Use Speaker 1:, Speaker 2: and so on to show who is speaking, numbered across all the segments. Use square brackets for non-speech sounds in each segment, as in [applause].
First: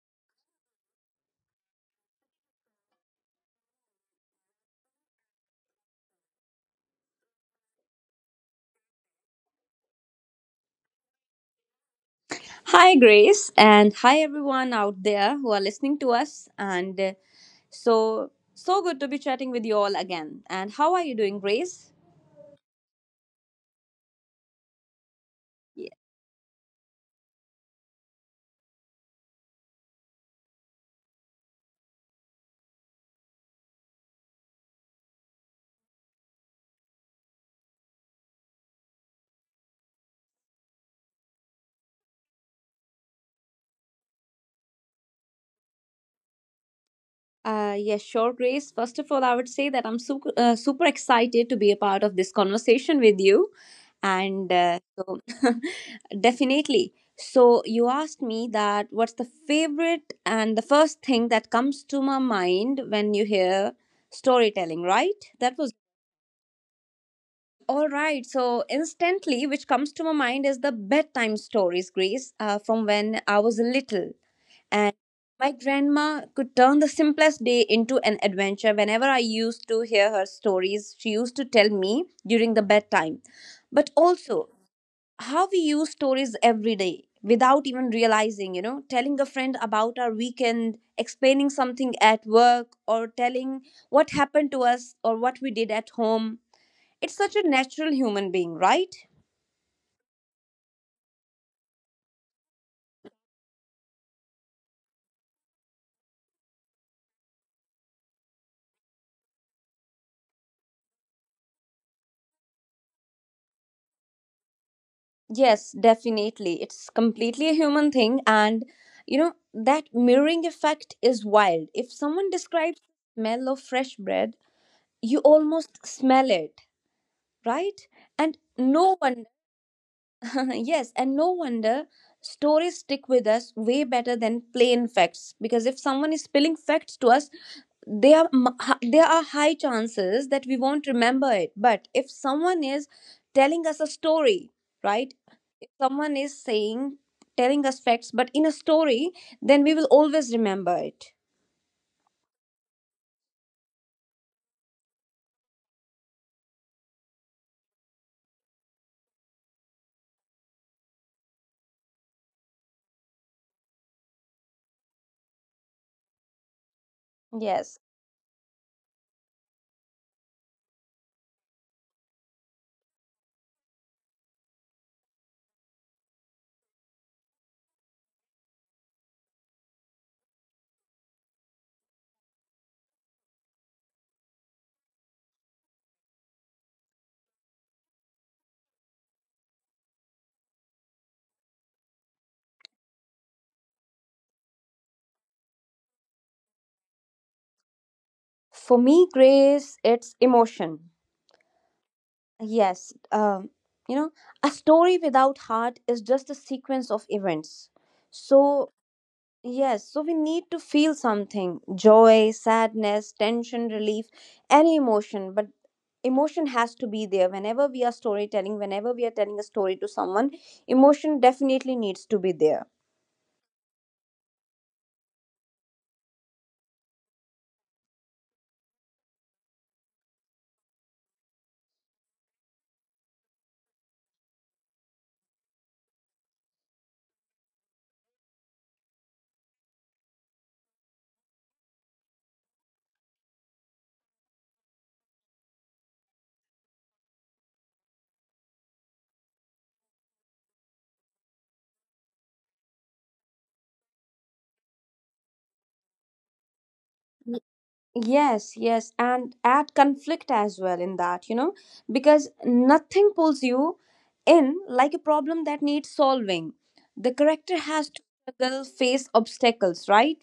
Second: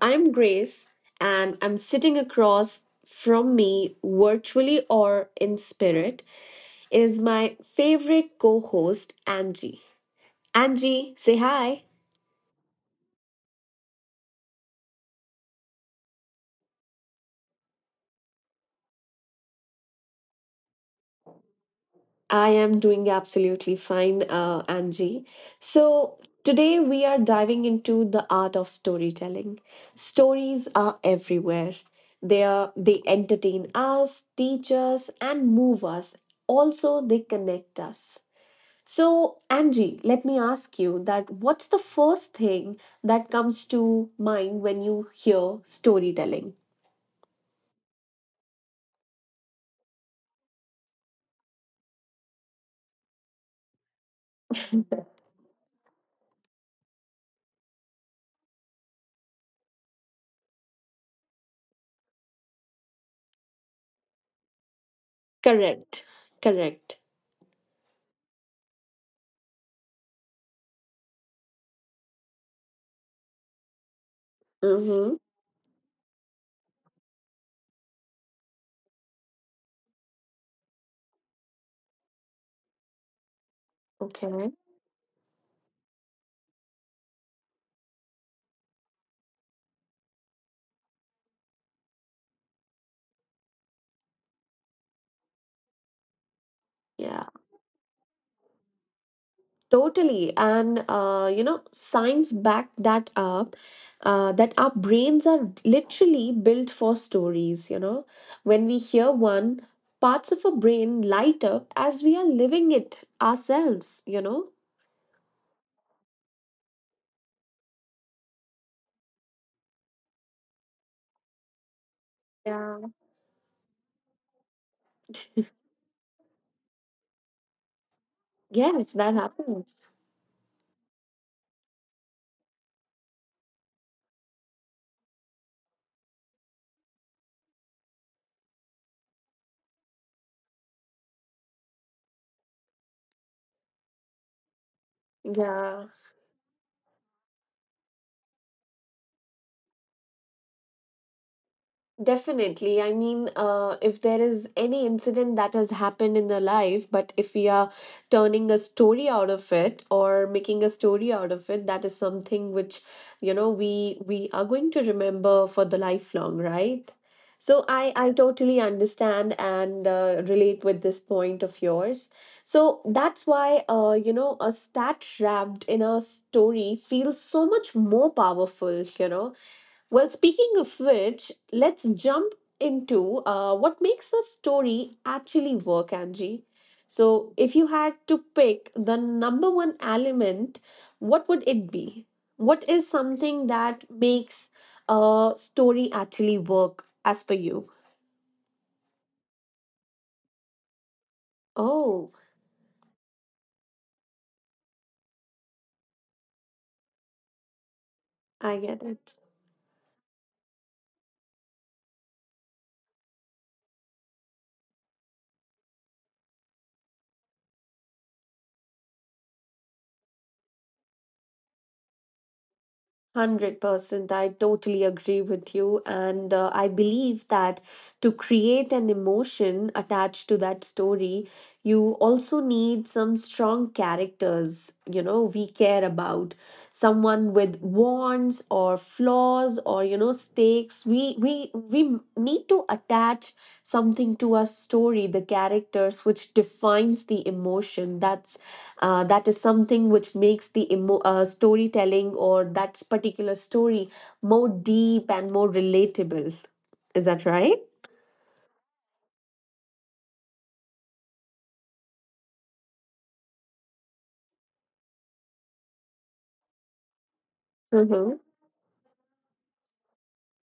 Speaker 1: I'm Grace, and I'm sitting across from me, virtually or in spirit, is my favorite co host, Angie. Angie, say hi.
Speaker 2: Hi, Grace, and hi, everyone out there who are listening to us. And so, so good to be chatting with you all again. And how are you doing, Grace?
Speaker 1: I am doing absolutely fine, Angie.
Speaker 2: Ye-
Speaker 1: So, today we are diving into the art of storytelling. Stories are everywhere. They entertain us, teach us and move us. Also, they connect us. So, Angie, let me ask you that what's the first thing that comes to mind when you hear storytelling?
Speaker 2: Yes, sure, Grace. First of all, I would say that I'm super excited to be a part of this conversation with you. And so, [laughs] definitely. So, you asked me that what's the favorite and the first thing that comes to my mind when you hear storytelling, right? That was
Speaker 1: Correct. Correct.
Speaker 2: All right. So instantly, which comes to my mind is the bedtime stories, Grace, from when I was little.
Speaker 1: Mhm.
Speaker 2: And my grandma could turn the simplest day into an adventure. Whenever I used to hear her stories, she used to tell me during the bedtime. But
Speaker 1: Okay.
Speaker 2: also, how we use stories every day without even realizing, telling a friend about our weekend, explaining something at work, or telling what happened to us or what we did at home.
Speaker 1: Yeah.
Speaker 2: It's such a natural human being, right?
Speaker 1: Totally. And, you know, science backed that up, that our brains are literally built for stories, you know. When we hear one, parts of our brain light up as we are living it ourselves, you know.
Speaker 2: Yes, definitely. It's completely a human thing. And, that mirroring effect is wild. If someone describes
Speaker 1: Yeah.
Speaker 2: the smell of fresh bread, you
Speaker 1: [laughs]
Speaker 2: almost smell it, right? And
Speaker 1: Yes, that
Speaker 2: no wonder
Speaker 1: happens.
Speaker 2: [laughs] Yes, and no wonder stories stick with us way better than plain facts, because if someone is spilling facts to us, they are m- h- there are high chances that we won't remember it. But if someone is telling us a story, right?
Speaker 1: Yeah.
Speaker 2: If someone is saying telling us facts but in a story, then we will always remember it.
Speaker 1: Definitely. I mean, if there is any incident that has happened in the life, but if we are turning a story out of it or making a story out of it, that is something which, you know, we are going to remember for the lifelong, right? So I
Speaker 2: Yes.
Speaker 1: I totally understand and relate with this point of yours. So that's why, you know, a stat wrapped in a story feels so much more powerful, you know. Well, speaking of which, let's jump into what makes a story actually work, Angie. So, if you had to pick the number one element, what would it be? What is something that makes a story actually work as per you?
Speaker 2: For me, Grace, it's emotion.
Speaker 1: Oh,
Speaker 2: Yes, you know, a story without heart is just a sequence of events.
Speaker 1: I get
Speaker 2: So,
Speaker 1: it.
Speaker 2: yes, so we need to feel something, joy, sadness, tension, relief, any emotion. But emotion has to be there. Whenever we are storytelling, whenever we are telling a story to someone, emotion definitely needs to be there.
Speaker 1: 100%. I totally agree with you. And I believe that to create an emotion attached to that story, you also need some strong characters, you know, we care about. Someone with wants or flaws or, you know, stakes. We need to attach something to our story, the characters, which defines the emotion. That is something which makes the storytelling or that particular story more deep and more relatable. Is that right?
Speaker 2: Yes, yes, and add conflict as well in that, because nothing pulls you in like a problem that needs solving. The character
Speaker 1: Mm-hmm.
Speaker 2: has to struggle, face obstacles, right?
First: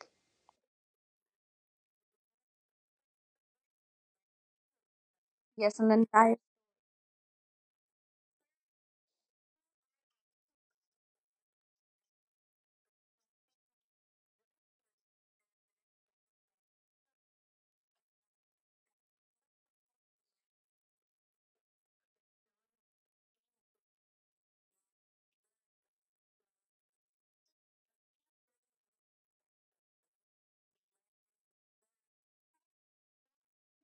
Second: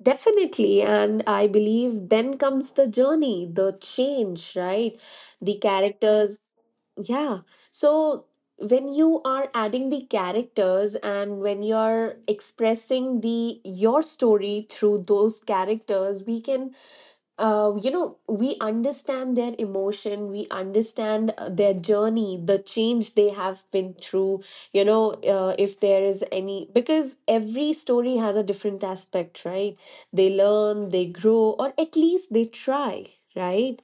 Speaker 1: Definitely. And I believe then comes the journey, the change, right? The
Speaker 2: Yes, and then I
Speaker 1: characters. Yeah. So when you are adding the characters and when you're expressing the your story through those characters, we can you know, we understand their emotion, we understand their journey, the change they have been through, you know, if there is any, because every story has a different aspect, right? They learn, they grow, or at least they try, right?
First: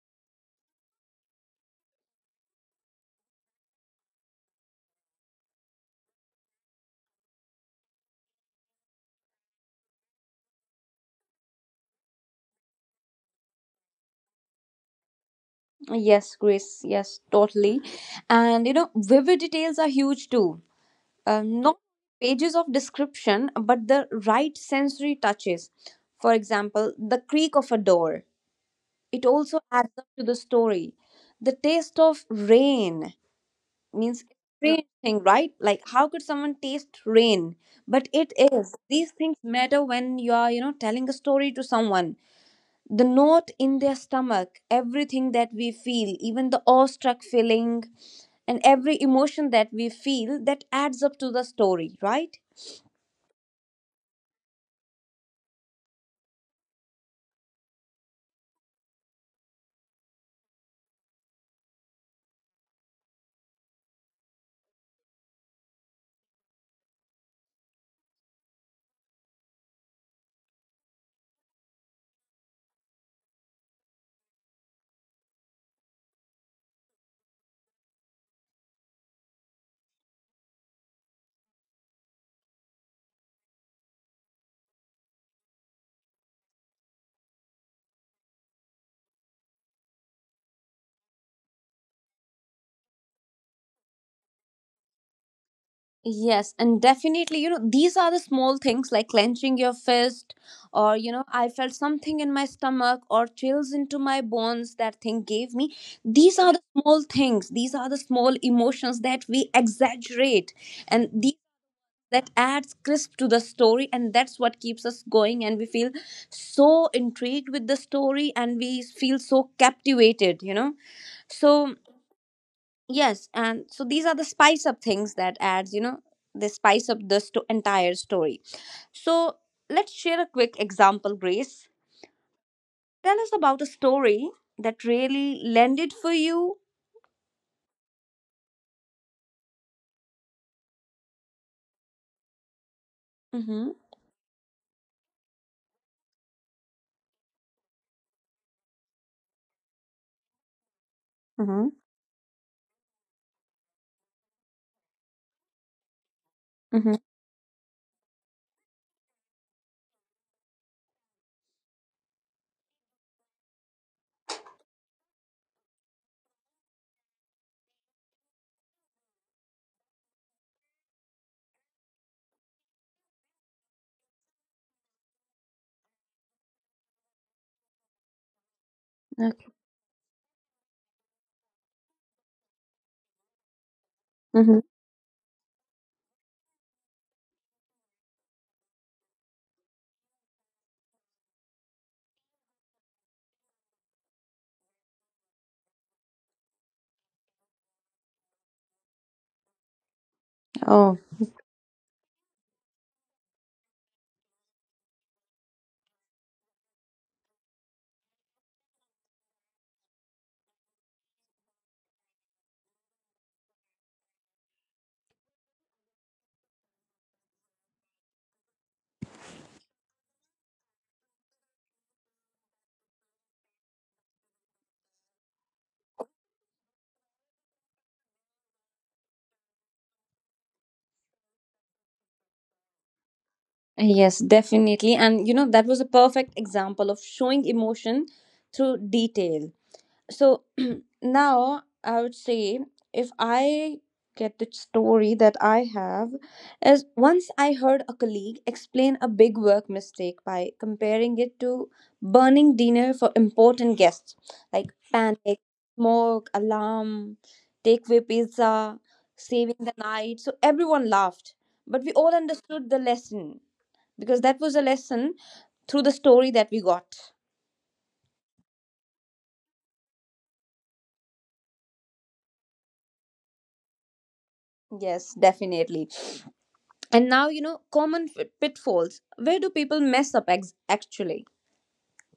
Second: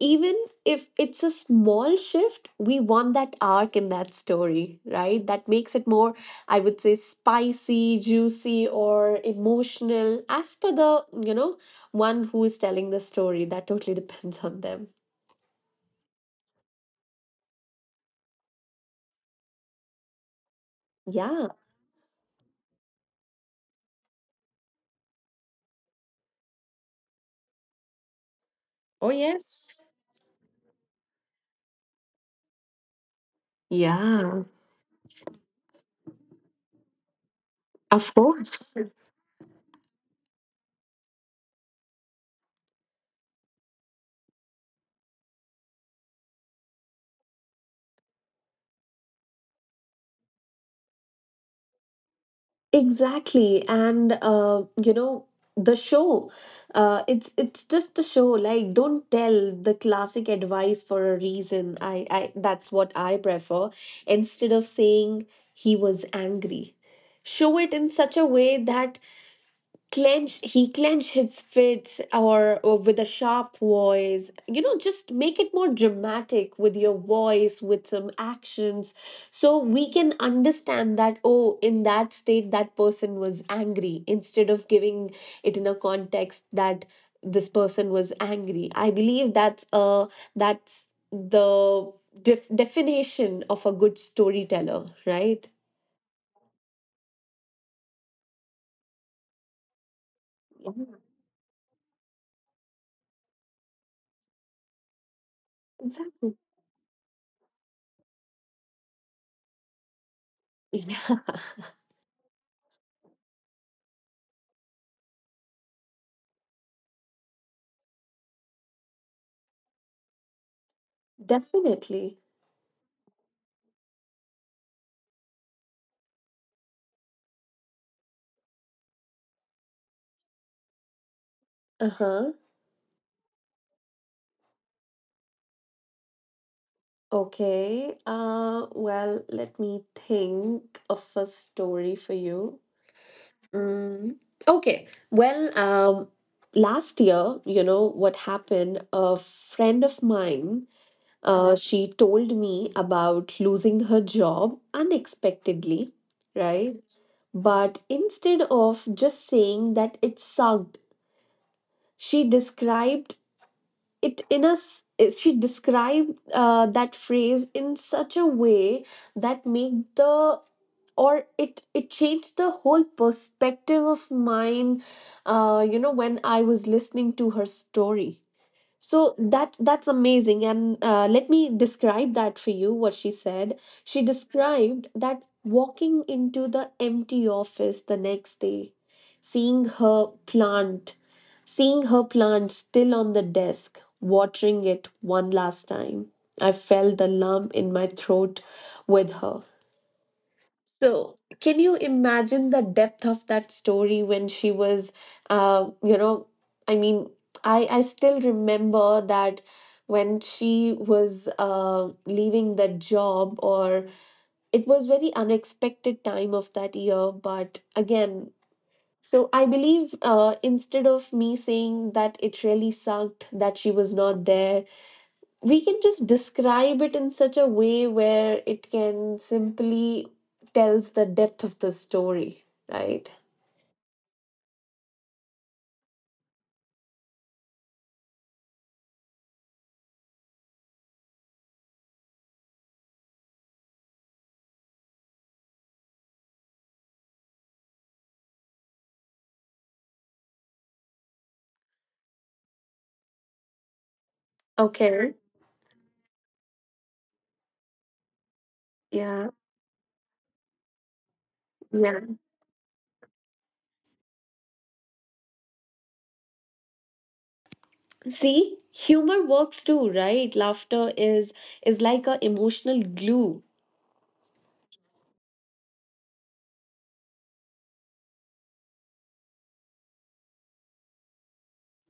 Speaker 1: Even if it's a small shift, we want that arc in that story, right? That makes it more, I would say, spicy, juicy, or emotional as per the, you know, one who's telling the story. That totally depends on them.
Speaker 2: yes, Grace, yes, totally. And you know, vivid details are huge too.
Speaker 1: Yeah.
Speaker 2: Not pages of description, but the right sensory touches. For example, the creak of a door,
Speaker 1: Oh,
Speaker 2: it also
Speaker 1: yes.
Speaker 2: adds up to the story. The taste of rain means
Speaker 1: Yeah,
Speaker 2: strange thing, right? Like how could someone taste rain? But
Speaker 1: of
Speaker 2: it is.
Speaker 1: course.
Speaker 2: These things matter when you are, telling a story to someone. The note in their stomach, everything that we feel, even the awestruck feeling and every emotion that we feel that adds up to the story, right?
Speaker 1: Exactly. And you know, the show, uh, it's just a show. Like, don't tell the classic advice for a reason. I, that's what I prefer. Instead of saying he was angry, show it in such a way that clench he clench his fists, or with a sharp voice, you know, just make it more dramatic with your voice, with some actions, so we can understand that, oh, in that state that person was angry, instead of giving it in a context that this person was angry. I believe that's the definition of a good storyteller, right?
Speaker 2: Yes, and definitely, these are the small things like clenching your fist, or, I felt something in my stomach, or chills into my bones that thing gave me. These are the
Speaker 1: Exactly.
Speaker 2: small things, these are the small emotions that we exaggerate,
Speaker 1: [laughs]
Speaker 2: and these
Speaker 1: Yeah.
Speaker 2: that adds crisp to the story, and that's what keeps us going. And we feel so intrigued with the story, and we feel so captivated. So,
Speaker 1: Definitely.
Speaker 2: yes, and so these are the spice up things that adds, they spice up the entire story. So, let's share a quick example, Grace.
Speaker 1: Uh-huh.
Speaker 2: Tell us about a story that really landed for you.
Speaker 1: Okay. Well, let me think of a story for you.
Speaker 2: Mm-hmm.
Speaker 1: Mm, okay. Well, last year, you know what happened? A friend of mine,
Speaker 2: Mm-hmm.
Speaker 1: she told me about losing her job unexpectedly,
Speaker 2: Mm-hmm.
Speaker 1: right? But instead of just saying that it sucked, she described it in a s- she described that phrase in such a way that make the, or it changed the whole perspective of mine, you know, when I was listening to her story. So
Speaker 2: Okay.
Speaker 1: that that's amazing, and let me describe that for you what she said. She
Speaker 2: Mm-hmm.
Speaker 1: described that walking into the empty office the next day, seeing her plant seeing her plant still on the desk, watering it one last time, I felt the lump in my throat with her.
Speaker 2: Oh,
Speaker 1: So, can you imagine the depth of that story when she was, you know, I mean, I still remember that when she was leaving that job, or it was very unexpected time of that year. But again, so I believe instead of me saying that it really sucked that she was not there, we can just describe it in such a way where it can simply tells the depth of the story, right?
Speaker 2: yes, definitely. And you know, that was a perfect example of showing emotion through detail. So [clears throat] now I would say, if I get the story that I have is, once I heard a colleague explain a big work mistake by comparing it to burning dinner for important guests, like panic,
Speaker 1: Okay.
Speaker 2: smoke alarm, takeaway pizza,
Speaker 1: Yeah.
Speaker 2: saving the night, so everyone laughed but we all
Speaker 1: Yeah.
Speaker 2: understood the lesson, because that was a lesson through the story that we got.
Speaker 1: See, humor works too, right? Laughter is like a emotional glue.
Speaker 2: Yes, definitely. And now, you know, common pitfalls. Where do people mess up actually?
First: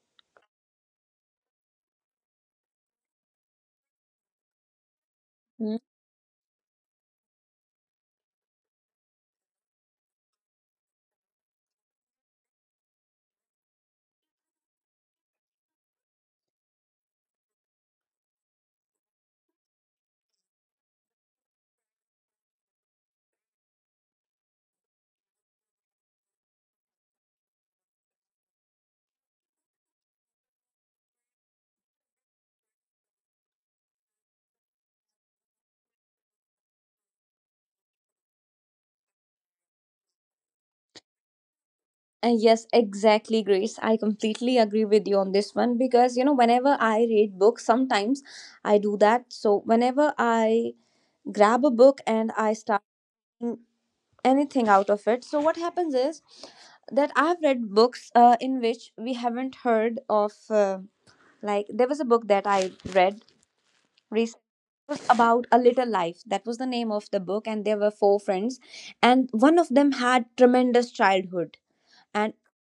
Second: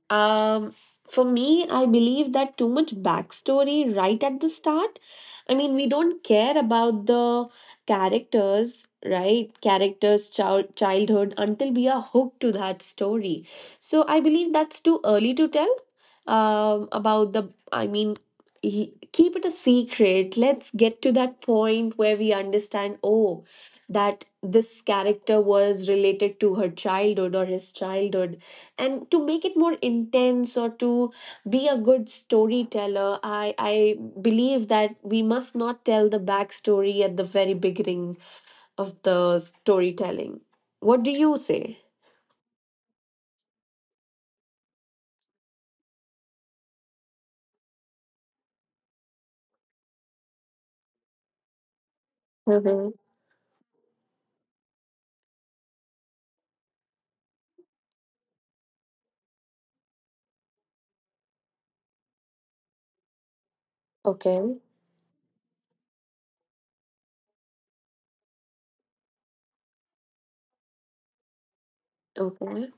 Speaker 1: Um, for me, I believe that too much backstory right at the start. I mean,
Speaker 2: Mm.
Speaker 1: we don't care about the characters, right? Characters' childhood until we are hooked to that story. So I believe that's too early to tell. About the, I mean, l- keep it a secret. Let's get to that point where we understand, oh, that this character was related to her childhood or his childhood. And to make it more intense, or to be a good storyteller, I believe that we must not tell the backstory at the very beginning of the storytelling. What do you say?
Speaker 2: And yes, exactly, Grace. I completely agree with you on this one because, you know, whenever I read books, sometimes I do that. So, whenever I grab a book and I start
Speaker 1: Hmm.
Speaker 2: reading anything out of it, so what happens is that I've read books in which we haven't heard of. Like, there was a book that I read recently,
Speaker 1: Okay.
Speaker 2: about A Little Life, that was the name of the book, and there were four friends, and one of them had tremendous childhood, and
Speaker 1: Okay.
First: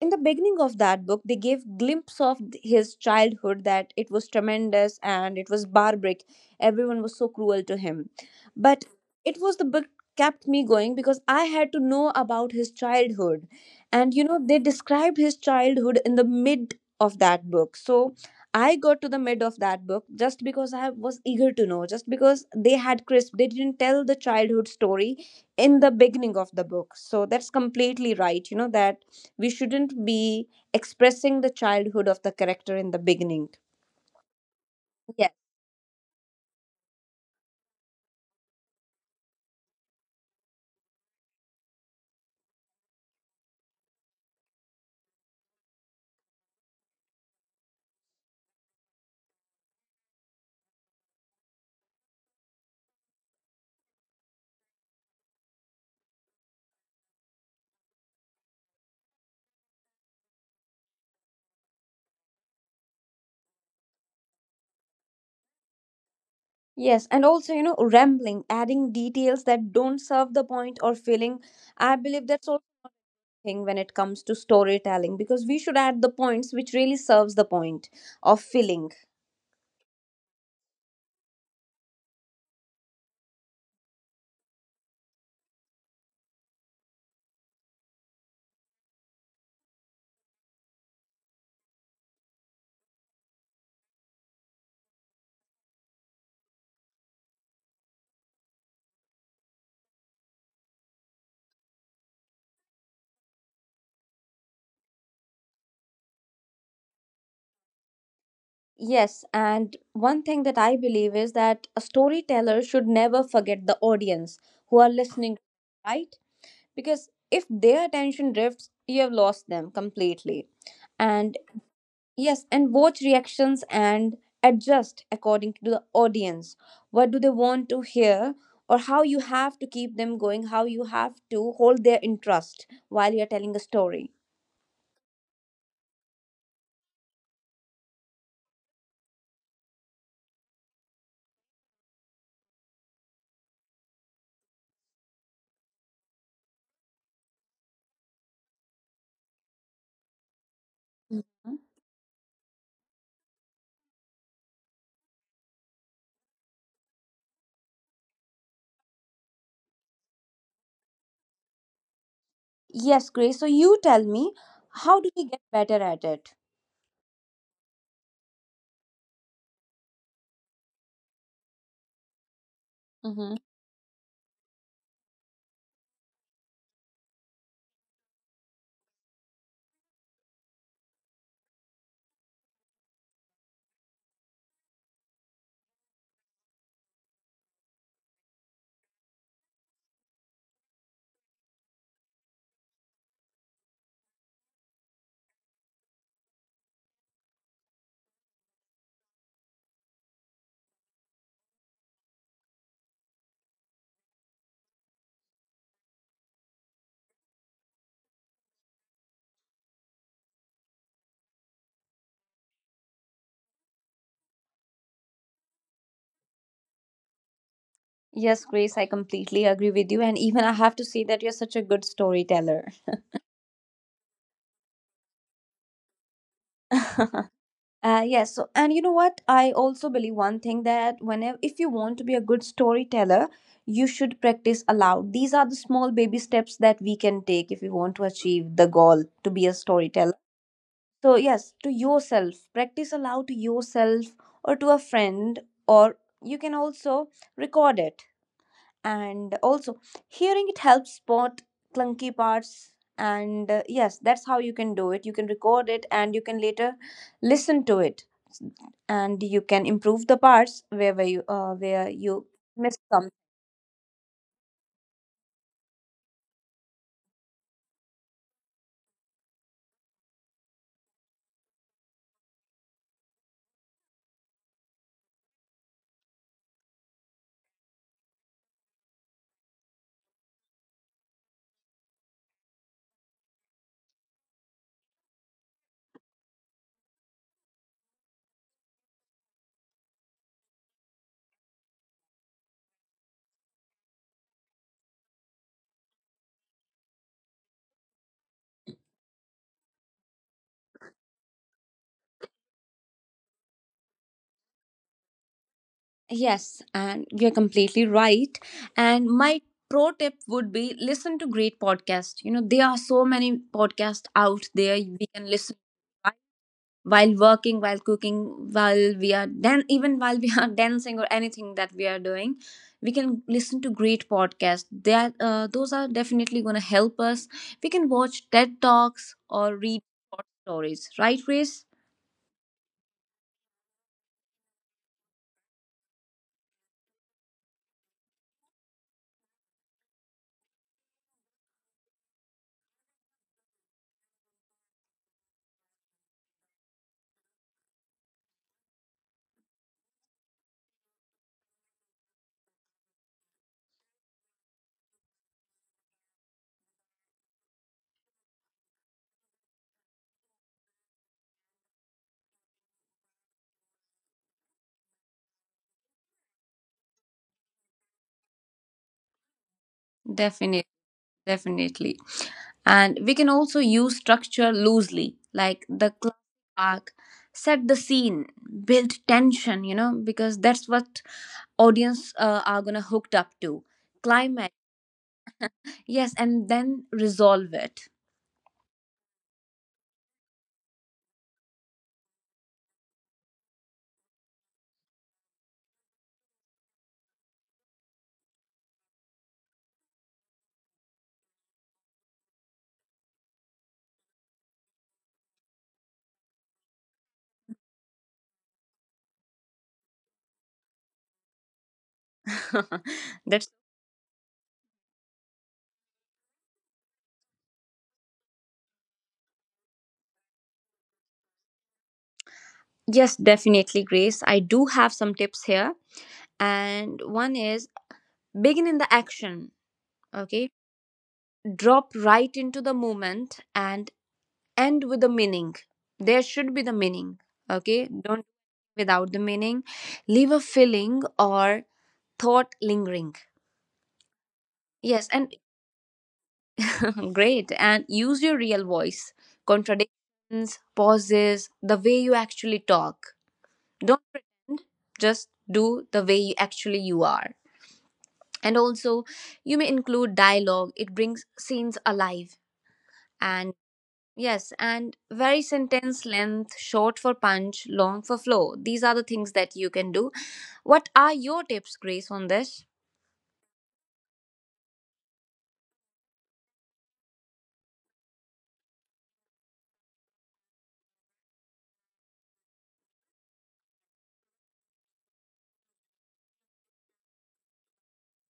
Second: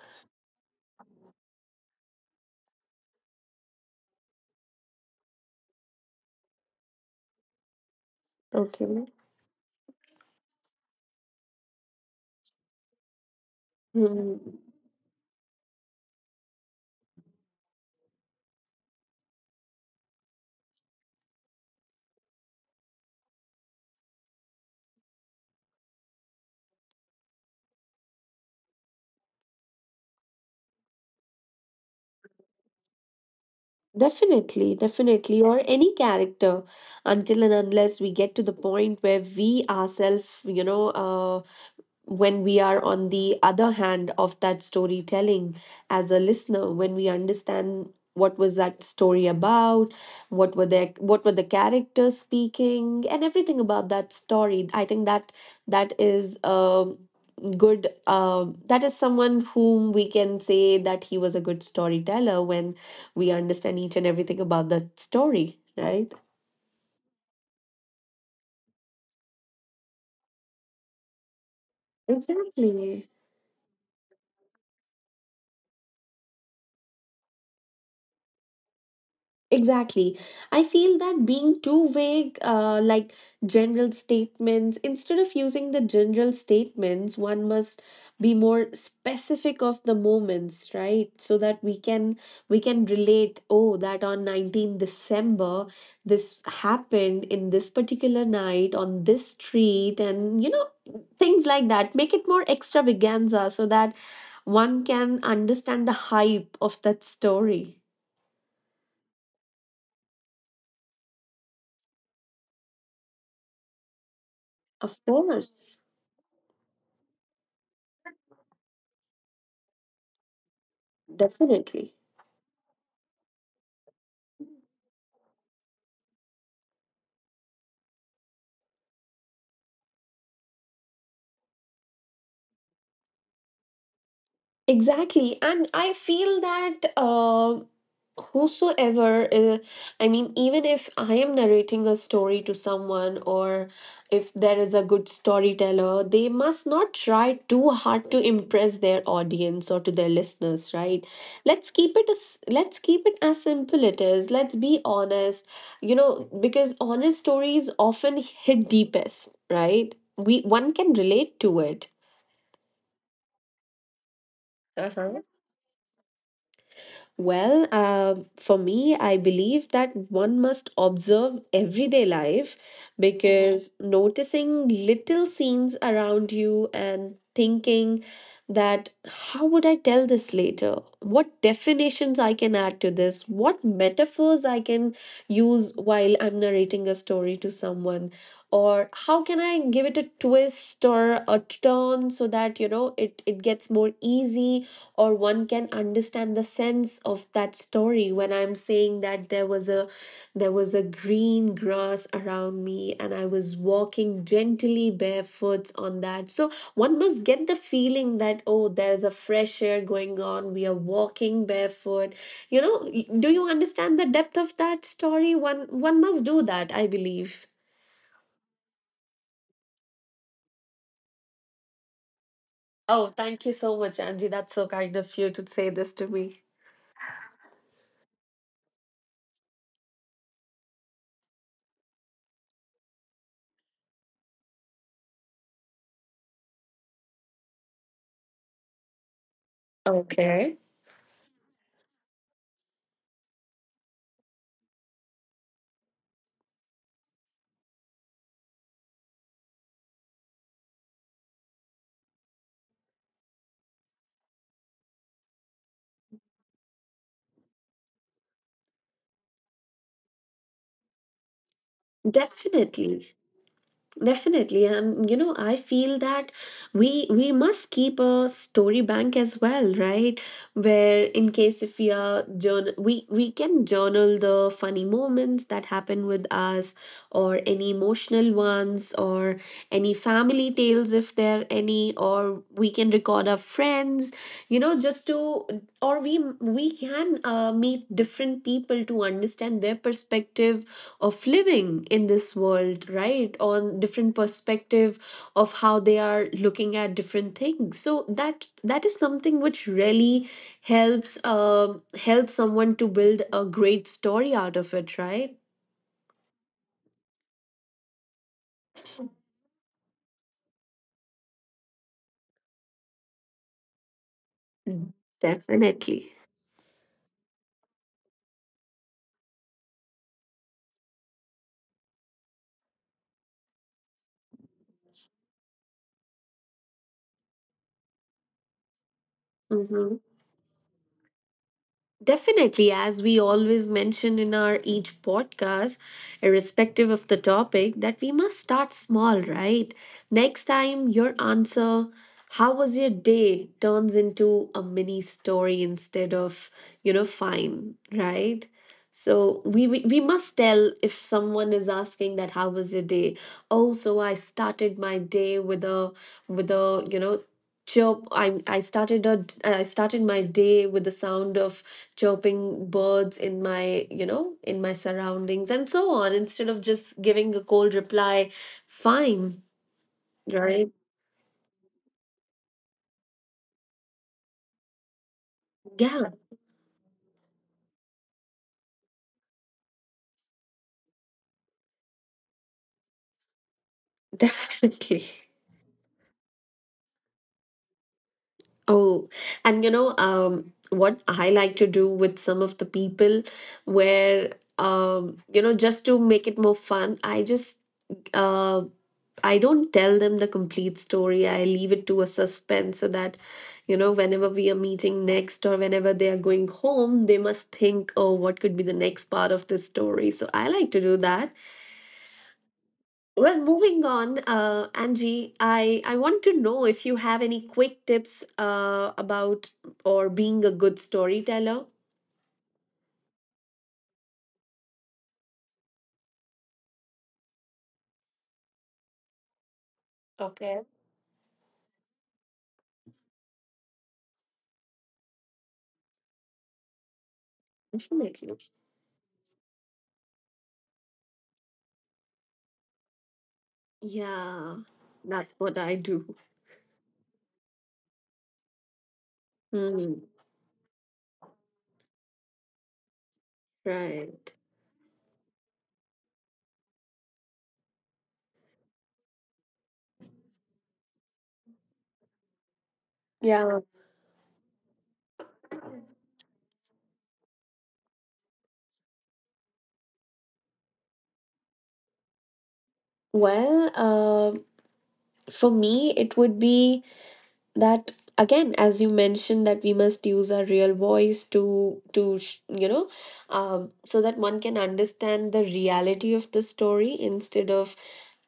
Speaker 2: in the beginning of that book they gave glimpse of his childhood, that it was tremendous and it was barbaric, everyone was so cruel to him. But
Speaker 1: Okay.
Speaker 2: it was, the book kept me going, because I had to know about his childhood. And, you
Speaker 1: Hmm.
Speaker 2: know, they described his childhood in the mid of that book. So I got to the mid of that book just because I was eager to know, just because they had crisp, they didn't tell the childhood story in the beginning of the book. So that's completely right, you know, that we shouldn't be expressing the childhood of the character in the beginning.
Speaker 1: Definitely,
Speaker 2: Yes.
Speaker 1: definitely, or any character until and unless we get to the point where we ourselves, you know, when we are on the other hand of that storytelling, as a listener, when we understand what was that story about, what were their, what were the characters speaking, and everything about that story. I think that that is a good, that is someone whom we can say that he was a good storyteller when we understand each and everything about that story, right?
Speaker 2: Yes, and also, you know, rambling, adding details that don't serve the point or feeling, I believe that's also
Speaker 1: Exactly.
Speaker 2: a thing when it comes to storytelling, because we should add the points which really serves the point of feeling.
Speaker 1: Exactly. I feel that being too vague, like general statements, instead of using the general statements, one must be more specific of the moments, right? So that we can, we can relate, oh, that on 19th December this happened, in this particular night, on this street, and, you know, things like that. Make it more extravaganza so that one can understand the hype of that story.
Speaker 2: Yes. And one thing that I believe is that a storyteller should never forget the audience who are
Speaker 1: Of
Speaker 2: listening,
Speaker 1: course.
Speaker 2: right? Because if their attention drifts, you have lost them completely. And
Speaker 1: Definitely.
Speaker 2: yes, and watch reactions and adjust according to the audience. What do they want to hear, or how you have to keep them going, how you have to hold their interest while you're telling a story.
Speaker 1: Exactly. And I feel that whosoever, I mean, even if I am narrating a story to someone, or if there is a good storyteller, they must not try too hard to impress their audience or to their listeners, right?
Speaker 2: Mhm.
Speaker 1: Let's keep it as simple it is. Let's be honest, you know, because honest stories often hit deepest, right? We one can relate to it.
Speaker 2: Yes, Grace. So you tell me,
Speaker 1: Uh
Speaker 2: how do
Speaker 1: huh.
Speaker 2: we get better at it?
Speaker 1: Well, for me, I believe that one must observe everyday life. Hmm.
Speaker 2: Hmm.
Speaker 1: Because noticing little scenes around you and thinking, that how would I tell this later? What definitions I can add to this? What metaphors I can use while I'm narrating a story to someone? Or how can I give it a twist or a turn so that, you know, it gets more easy, or one can understand the sense of that story. When I'm saying that there was a green grass around me and I was walking gently barefoot on that, so one must get the feeling that, oh, there's a fresh air going on, we are walking barefoot, you know. Do you understand the depth of that story? One must do that, I believe.
Speaker 2: Yes, Grace, I completely agree with you. And even I have to say that you're such a good storyteller.
Speaker 1: Oh, thank you so much, Angie. That's so kind of you to say this to me.
Speaker 2: [laughs] Yes. So, and you know what? I also believe one thing that, if you want to be a good storyteller, you should practice aloud. These are the small baby steps that we can take if we want to achieve the goal to be a storyteller.
Speaker 1: Okay.
Speaker 2: So, yes, to yourself, practice aloud to yourself, or to a friend, or you can also record it, and also hearing it helps spot clunky parts. And yes, that's how you can do it. You can record it, and you can later listen to it, and you can improve the parts where you miss some.
Speaker 1: Definitely. Definitely, and you know, I feel that we must keep a story bank as well, right? Where in case if we are journal, we can journal the funny moments that happen with us, or any emotional ones, or any family tales if there are any, or we can record our friends, you know, just to, or we can meet different people to understand their perspective of living in this world, right? On different perspective of how they are looking at different things, so that that is something which really helps, help someone to build a great story out of it, right?
Speaker 2: Yes, and you're completely right. And my pro tip would be, listen to great podcasts. There are so many podcasts out there
Speaker 1: Mm,
Speaker 2: we can listen,
Speaker 1: definitely.
Speaker 2: while working, while cooking, while we are dan- even while we are [laughs] dancing, or anything that we are doing, we can listen to great podcasts. Those are definitely going to help us. We can watch TED talks or read
Speaker 1: Hmm.
Speaker 2: short stories, right, Reese?
Speaker 1: Definitely, as we always mention in our each podcast, irrespective of the topic, that we must start small, right? Next time, your answer, how was your day, turns into a mini story instead of, you know, fine, right? So we must tell, if someone is asking that how was your day? Oh, so I started my day with a with a chirp I started a I started my day with the sound of chirping birds in my you know in my surroundings and so on, instead of just giving a cold reply, fine,
Speaker 2: Definitely.
Speaker 1: right?
Speaker 2: Definitely. And we can also use structure loosely, like the
Speaker 1: Yeah.
Speaker 2: classic arc, set the scene, build tension, because that's what audience are gonna hooked up to. Climax.
Speaker 1: [laughs] Definitely.
Speaker 2: Yes, and then resolve it.
Speaker 1: Oh, and you know, what I like to do with some of the people where, you know, just to make it more fun, I just uh. I don't tell them the complete story. I leave it to a suspense so that, you know, whenever we are meeting next or whenever they are going home, they must think, oh, what could be the next part of this story? So I like to do that.
Speaker 2: [laughs]
Speaker 1: Well,
Speaker 2: That's
Speaker 1: moving on, Angie, I want to know if you have any quick tips about or being a good storyteller.
Speaker 2: Yes, definitely, Grace. I do have some tips here. And one is, begin in the action, okay?
Speaker 1: Okay,
Speaker 2: Drop right into the moment, and end with the meaning. There should be the meaning, okay? Don't
Speaker 1: definitely.
Speaker 2: without the meaning. Leave a feeling or thought lingering.
Speaker 1: Yeah,
Speaker 2: Yes, and
Speaker 1: that's what I do.
Speaker 2: [laughs] great. And use your real voice,
Speaker 1: Hmm,
Speaker 2: contradictions, pauses, the way you actually talk. Don't
Speaker 1: right.
Speaker 2: pretend, just do the way you actually you are. And also, you may include dialogue, it brings scenes alive. And
Speaker 1: Yeah.
Speaker 2: yes, and very sentence length, short for punch, long for flow. These are the things that you can do. What are your tips, Grace, on this?
Speaker 1: Well, for me it would be that, again, as you mentioned, that we must use our real voice to, so that one can understand the reality of the story instead of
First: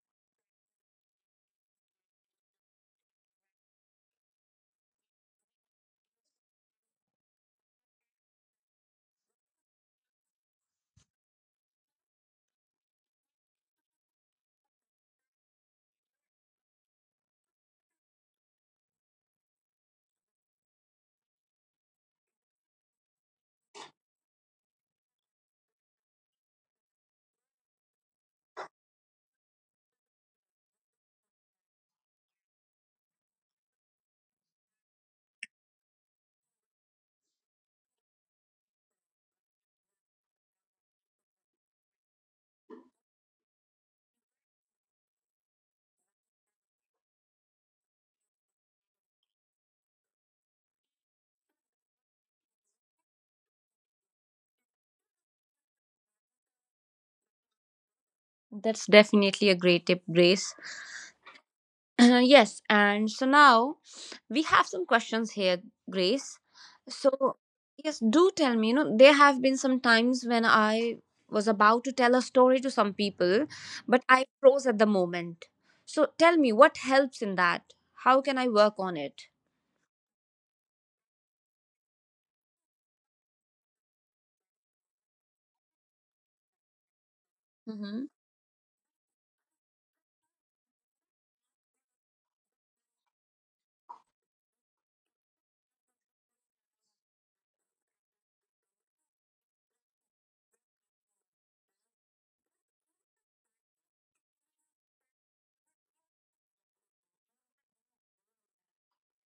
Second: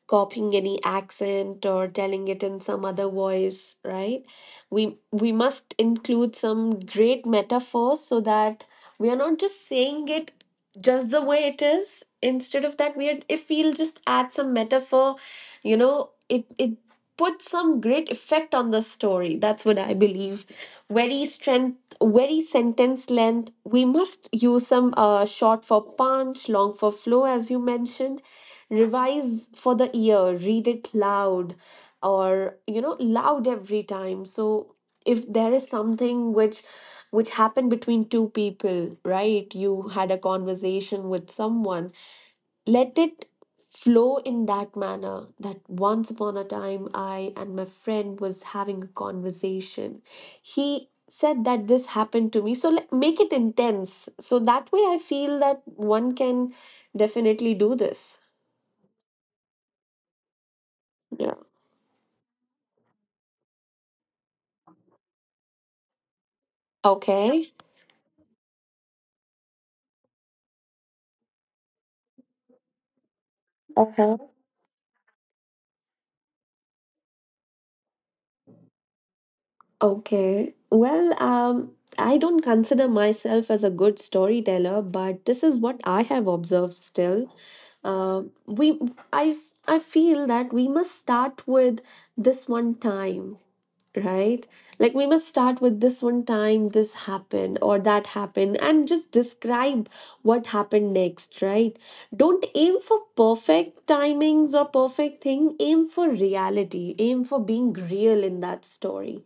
Speaker 1: copying any accent or telling it in some other voice, right? We must include some great metaphors, so that we are not just saying it just the way it is. Instead of that, we are, if we'll just add some metaphor, you know, it put some great effect on the story. That's what I believe. Very strength, very sentence length, we must use some, short for punch, long for flow, as you mentioned. Revise for the ear, read it loud, or you know, loud every time. So if there is something which happened between two people, right, you had a conversation with someone, let it flow in that manner, that once upon a time, I and my friend was having a conversation, he said that this happened to me, so let, make it intense, so that way I feel that one can definitely do this.
Speaker 2: That's definitely a great tip, Grace.
Speaker 1: Yeah.
Speaker 2: Yes, and so now we have some questions here, Grace. So,
Speaker 1: Okay.
Speaker 2: yes, do tell me. There have been some times when I was about to tell a story to some people, but I froze at the moment. So, tell me what helps in that? How can I work on it?
Speaker 1: Okay. Well, I don't consider myself as a good storyteller, but this is what I have observed still.
Speaker 2: Mm-hmm.
Speaker 1: Uh, we, I feel that we must start with this one time, right? Like we must start with this one time this happened or that happened, and just describe what happened next, right? Don't aim for perfect timings or perfect thing. Aim for reality. Aim for being real in that story.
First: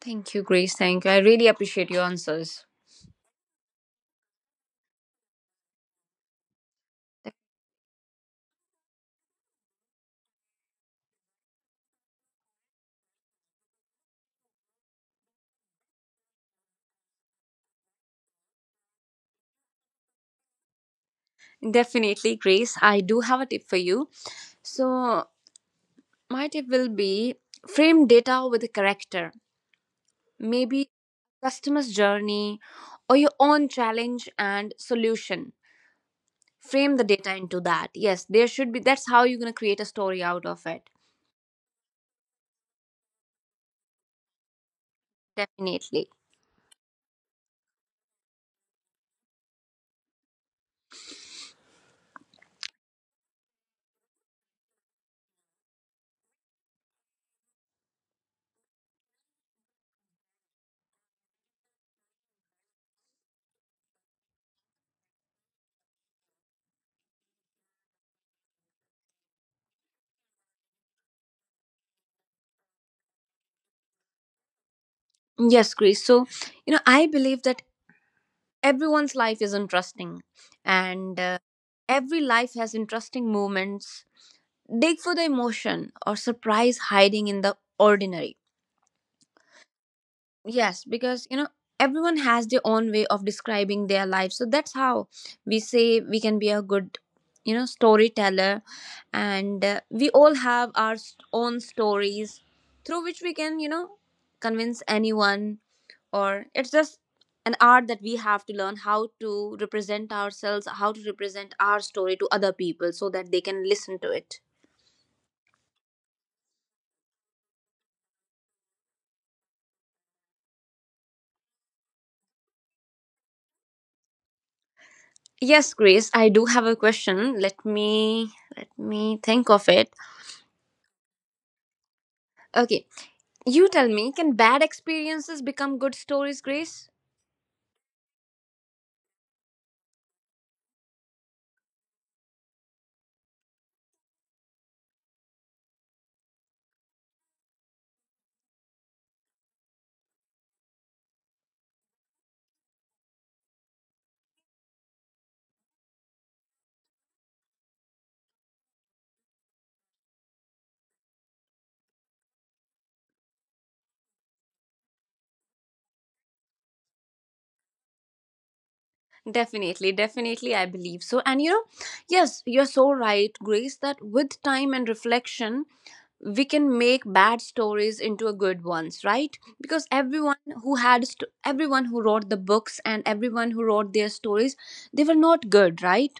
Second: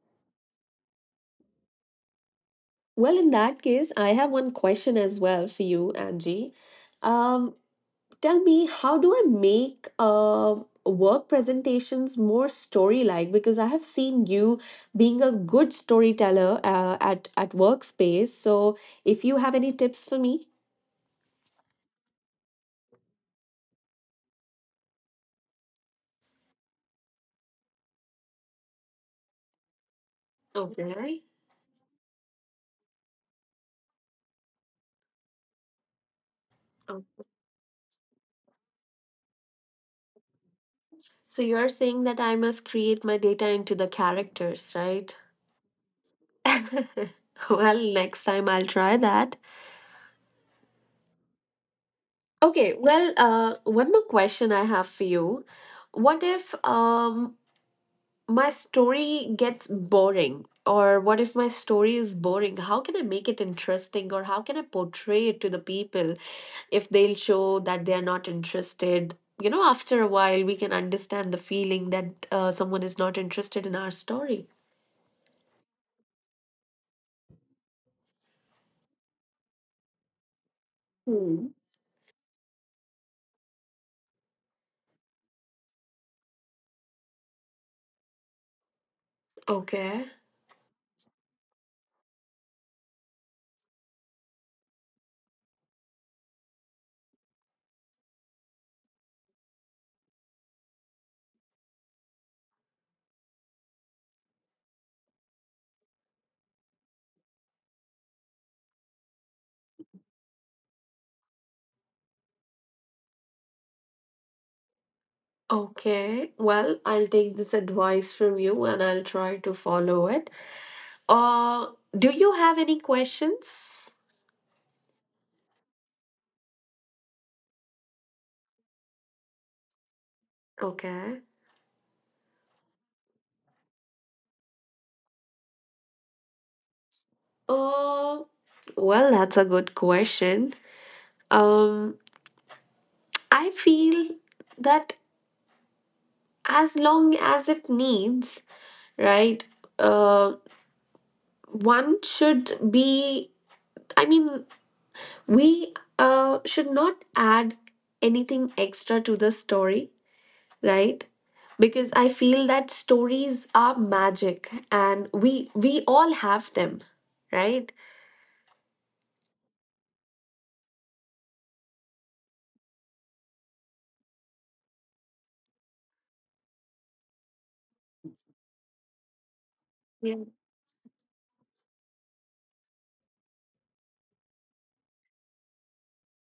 Speaker 2: Thank you, Grace. Thank you. I really appreciate your answers.
Speaker 1: Well, in that case, I have one question as well for you, Angie. Um, tell me, how do I make work presentations more story-like? Because I have seen you being a good storyteller at workspace. So, if you have any tips for me,
Speaker 2: Definitely, Grace. I do have a tip for you. So, my tip will be, frame data with a character, maybe
Speaker 1: okay.
Speaker 2: customer's journey, or your own challenge and solution. Frame
Speaker 1: Oh.
Speaker 2: the data into that. Yes, there should be. That's how you're going to create a story out of it.
Speaker 1: So you're saying that I must create my data into the characters, right?
Speaker 2: Definitely.
Speaker 1: [laughs] Well, next time I'll try that. Okay, well, one more question I have for you. What if my story gets boring? Or what if my story is boring? How can I make it interesting? Or how can I portray it to the people if they'll show that they're not interested? You know, after a while, we can understand the feeling that someone is not interested in our story.
Speaker 2: Yes, Grace. So I believe that everyone's life is interesting. And
Speaker 1: Hmm.
Speaker 2: every life has interesting moments. Dig for the emotion or surprise hiding in the ordinary.
Speaker 1: Okay.
Speaker 2: Yes, because everyone has their own way of describing their life. So that's how we say we can be a good, storyteller. And we all have our own stories through which we can, convince anyone. Or it's just an art that we have to learn, how to represent ourselves, how to represent our story to other people so that they can listen to it.
Speaker 1: Okay. Well, I'll take this advice from you and I'll try to follow it. Uh, do you have any questions?
Speaker 2: Yes, Grace, I do have a question. Let me think of it.
Speaker 1: Okay.
Speaker 2: Okay, you tell me, can bad experiences become good stories, Grace?
Speaker 1: Uh, well, that's a good question. Um, I feel that as long as it needs, right? Uh, one should be. I mean, we should not add anything extra to the story, right? Because I feel that stories are magic, and we all have them, right?
Speaker 2: Definitely, definitely, I believe so. And yes, you're so right, Grace, that with time and reflection, we can make bad stories into a good ones, right? Because everyone everyone who wrote the books and everyone who wrote their stories, they were not good, right?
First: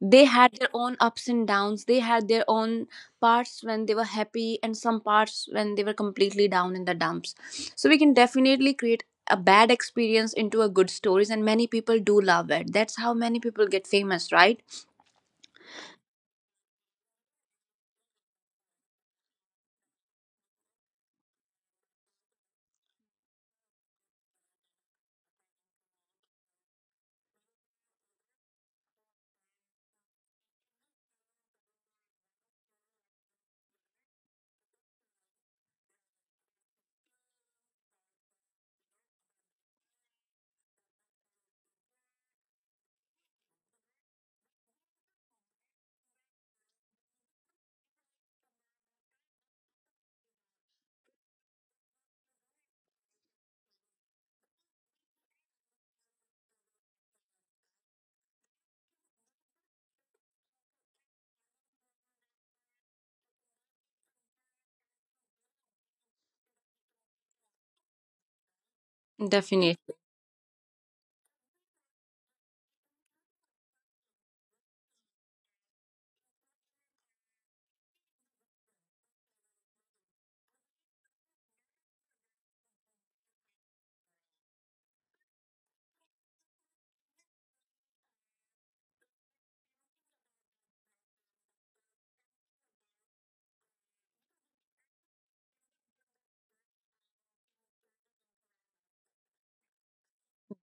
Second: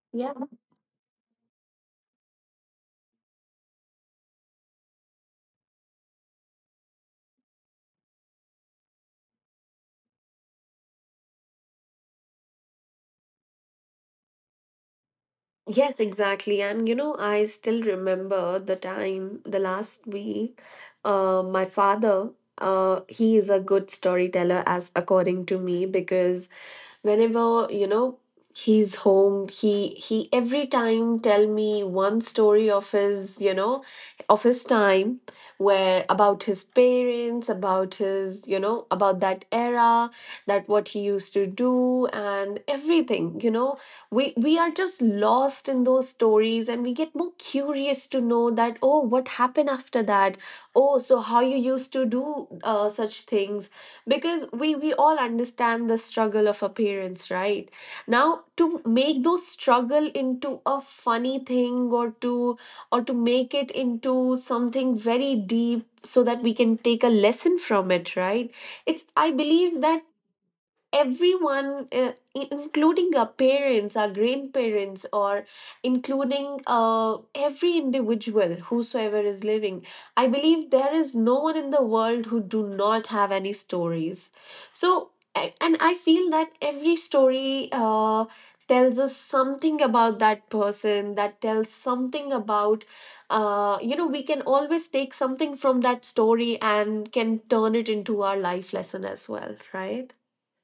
Speaker 2: They
Speaker 1: Yeah.
Speaker 2: had their own ups and downs, they had their own parts when they were happy and some parts when they were completely down in the dumps. So we can definitely create a bad experience into a good stories, and many people do love it. That's how many people get famous, right?
Speaker 1: Yes, exactly. And you know, I still remember the time, the last week, my father, he is a good storyteller, as according to me, because whenever you know he's home, he every time tell me one story of his, you know, of his time, where, about his parents, about his, you know, about that era, that what he used to do and everything, you know, we are just lost in those stories, and we get more curious to know that, oh, what happened after that, oh, so how you used to do such things. Because we all understand the struggle of our parents, right, now to make those struggle into a funny thing, or to, or to make it into something very deep, so that we can take a lesson from it, right? It's, I
Speaker 2: Definitely.
Speaker 1: believe that everyone, including our parents, our grandparents, or including, every individual whosoever is living, I believe there is no one in the world who do not have any stories. So, and I feel that every story, tells us something about that person, that tells something about, you know, we can always take something from that story and can turn it into our life lesson as well, right?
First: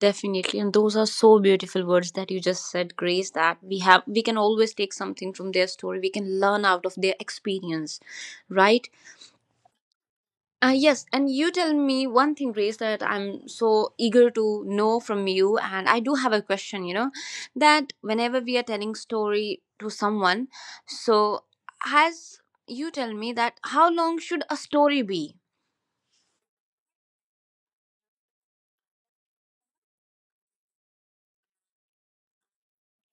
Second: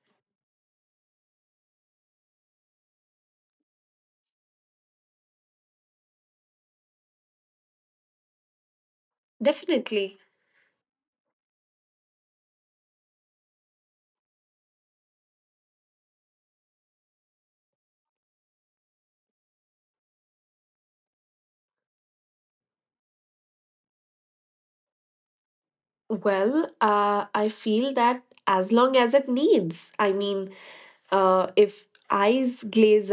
Speaker 2: Definitely. And those are so beautiful words that you just said, Grace, that we can always take something from their story, we can learn out of their experience, right?
Speaker 1: Definitely.
Speaker 2: Yes, and you tell me one thing, Grace, that I'm so eager to know from you. And I do have a question, that whenever we are telling story to someone, so has you tell me that how long should a story be?
Speaker 1: Well, I feel that as long as it needs. I mean, uh, if eyes glaze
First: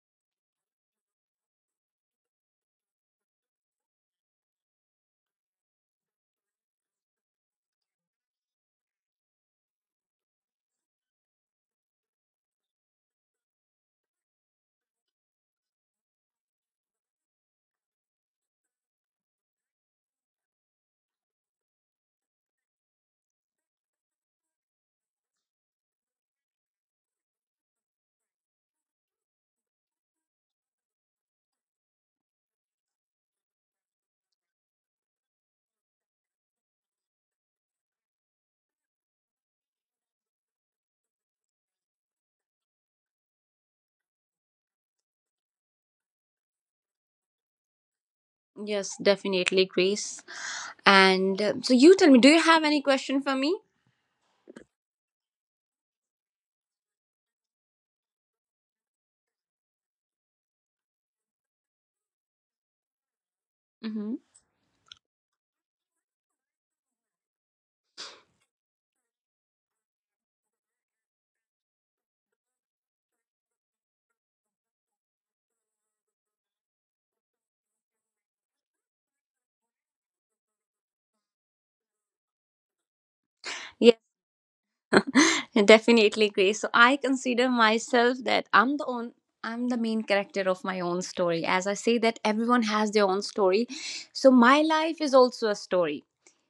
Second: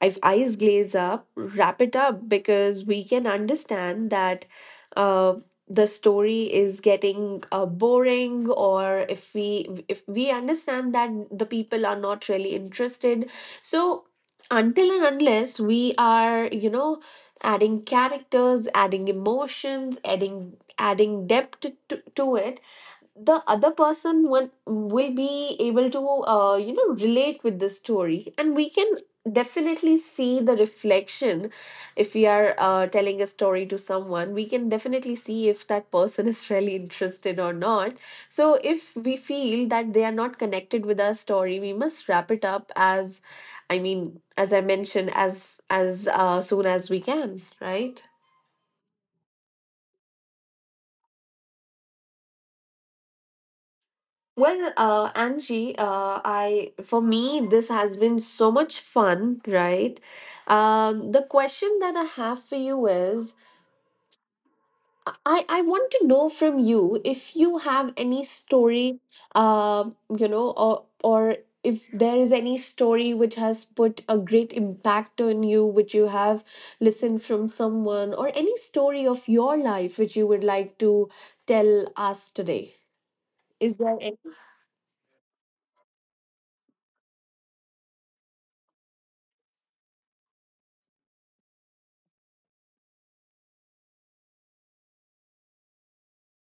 Speaker 1: if eyes glaze up, wrap it up, because we can understand that, uh, the story is getting boring, or if we, understand that the people are not really interested. So, until and unless we are, you know, adding characters, adding emotions, adding depth to it, the other person will be able to, you know, relate with the story, and we can definitely see the reflection. If we are, telling a story to someone, we can definitely see if that person [laughs] is really interested or not. So if we feel that they are not connected with our story, we must wrap it up as, I mean, as I mentioned, as soon as we can, right?
Speaker 2: Yes, definitely, Grace. And so you tell me, do you have any question for me?
Speaker 1: Well, Angie, I, for me this has been so much fun, right? The question that I have for you is,
Speaker 2: Mm-hmm.
Speaker 1: I want to know from you if you have any story, you know, or if there is any story which has put a great impact on you, which you have listened from someone, or any story of your life which you would like to tell us today. Is there any?
Speaker 2: [laughs] Definitely, Grace. So I consider myself that I'm the main character of my own story. As I say that everyone has their own story. So my life is also a story,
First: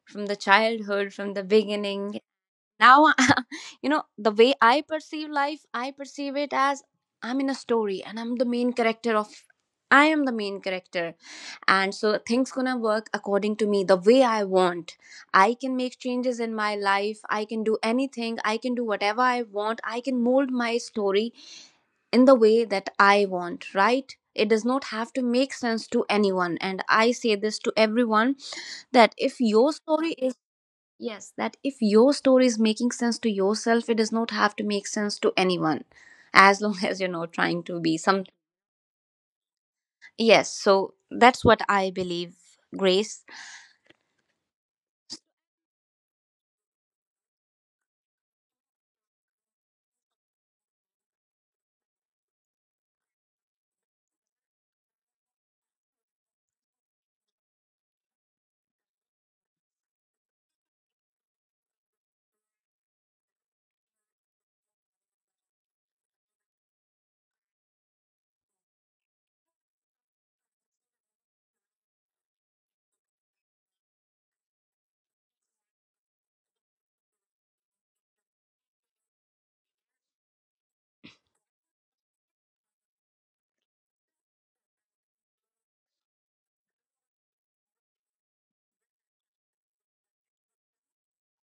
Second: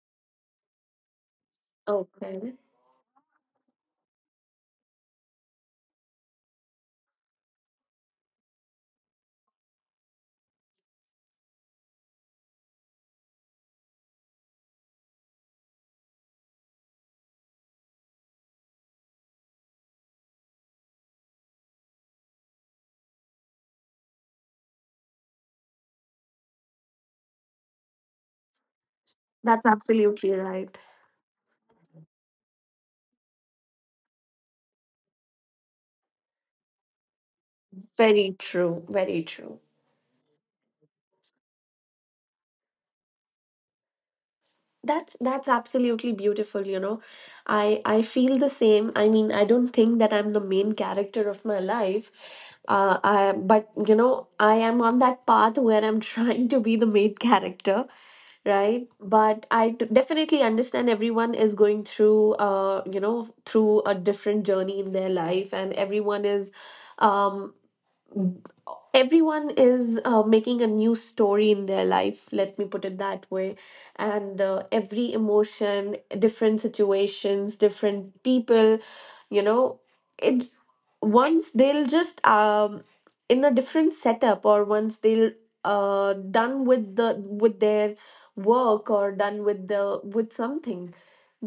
Speaker 2: from the childhood, from the beginning.
Speaker 1: Okay.
Speaker 2: Now [laughs] the way I perceive life, I perceive it as, I'm in a story and I am the main character. And so things gonna work according to me the way I want. I can make changes in my life, I can do anything, I can do whatever I want, I can mold my story in the way that I want, right? It does not have to make sense to anyone. And I say this to everyone that if
Speaker 1: That's
Speaker 2: your story is
Speaker 1: absolutely right.
Speaker 2: yes, that if your story is making sense to yourself, it does not have to make sense to anyone, as long [laughs] as you're not trying to be some.
Speaker 1: Very true. Very true.
Speaker 2: Yes, so that's what I believe, Grace.
Speaker 1: That's absolutely beautiful, you know. I feel the same. I mean, I don't think that I'm the main character of my life. But you know, I am on that path where I'm [laughs] trying to be the main character, right? But I definitely understand everyone is going through, you know, through a different journey in their life, and everyone is um everyone is, making a new story in their life, let me put it that way. And every emotion, different situations, different people, you know, it. Once they'll just in a different setup, or once they'll done with the, with their work, or done with the, with something,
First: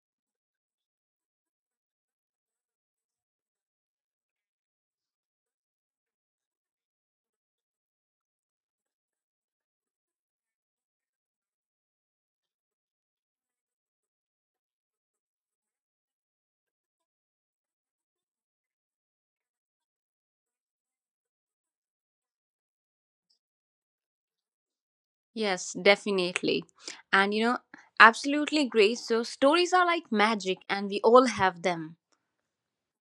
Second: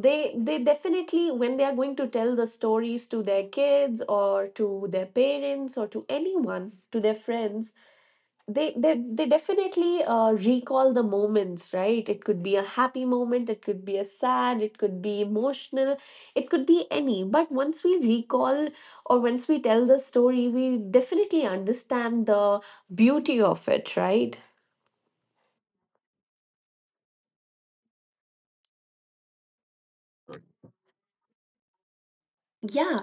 Speaker 1: they definitely, when they are going to tell the stories to their kids or to their parents or to anyone, to their friends, they definitely recall the moments, right? It could be a happy moment, it could be a sad, it could be emotional, it could be any, but once we recall, or once we tell the story, we definitely understand the beauty of it, right?
Speaker 2: Yes, definitely. And absolutely, Grace. So stories are like magic and we all have them.
Speaker 1: Yeah.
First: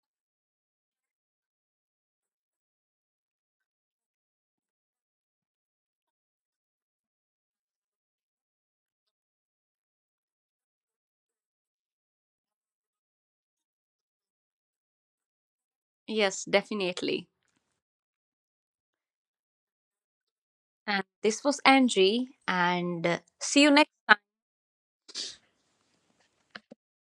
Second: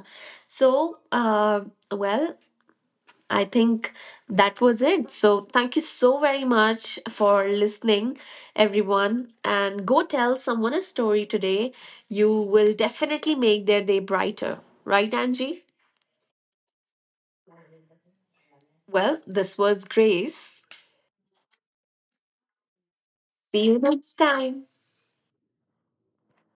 Speaker 1: So, well, I think that was it. So, thank you so very much for listening, everyone. And go tell someone a story today. You will definitely make their day brighter. Right, Angie?
Speaker 2: Yes, definitely.
Speaker 1: Well, this was Grace.
Speaker 2: And this was Angie, and see
Speaker 1: See
Speaker 2: you
Speaker 1: you
Speaker 2: next time.
Speaker 1: next time.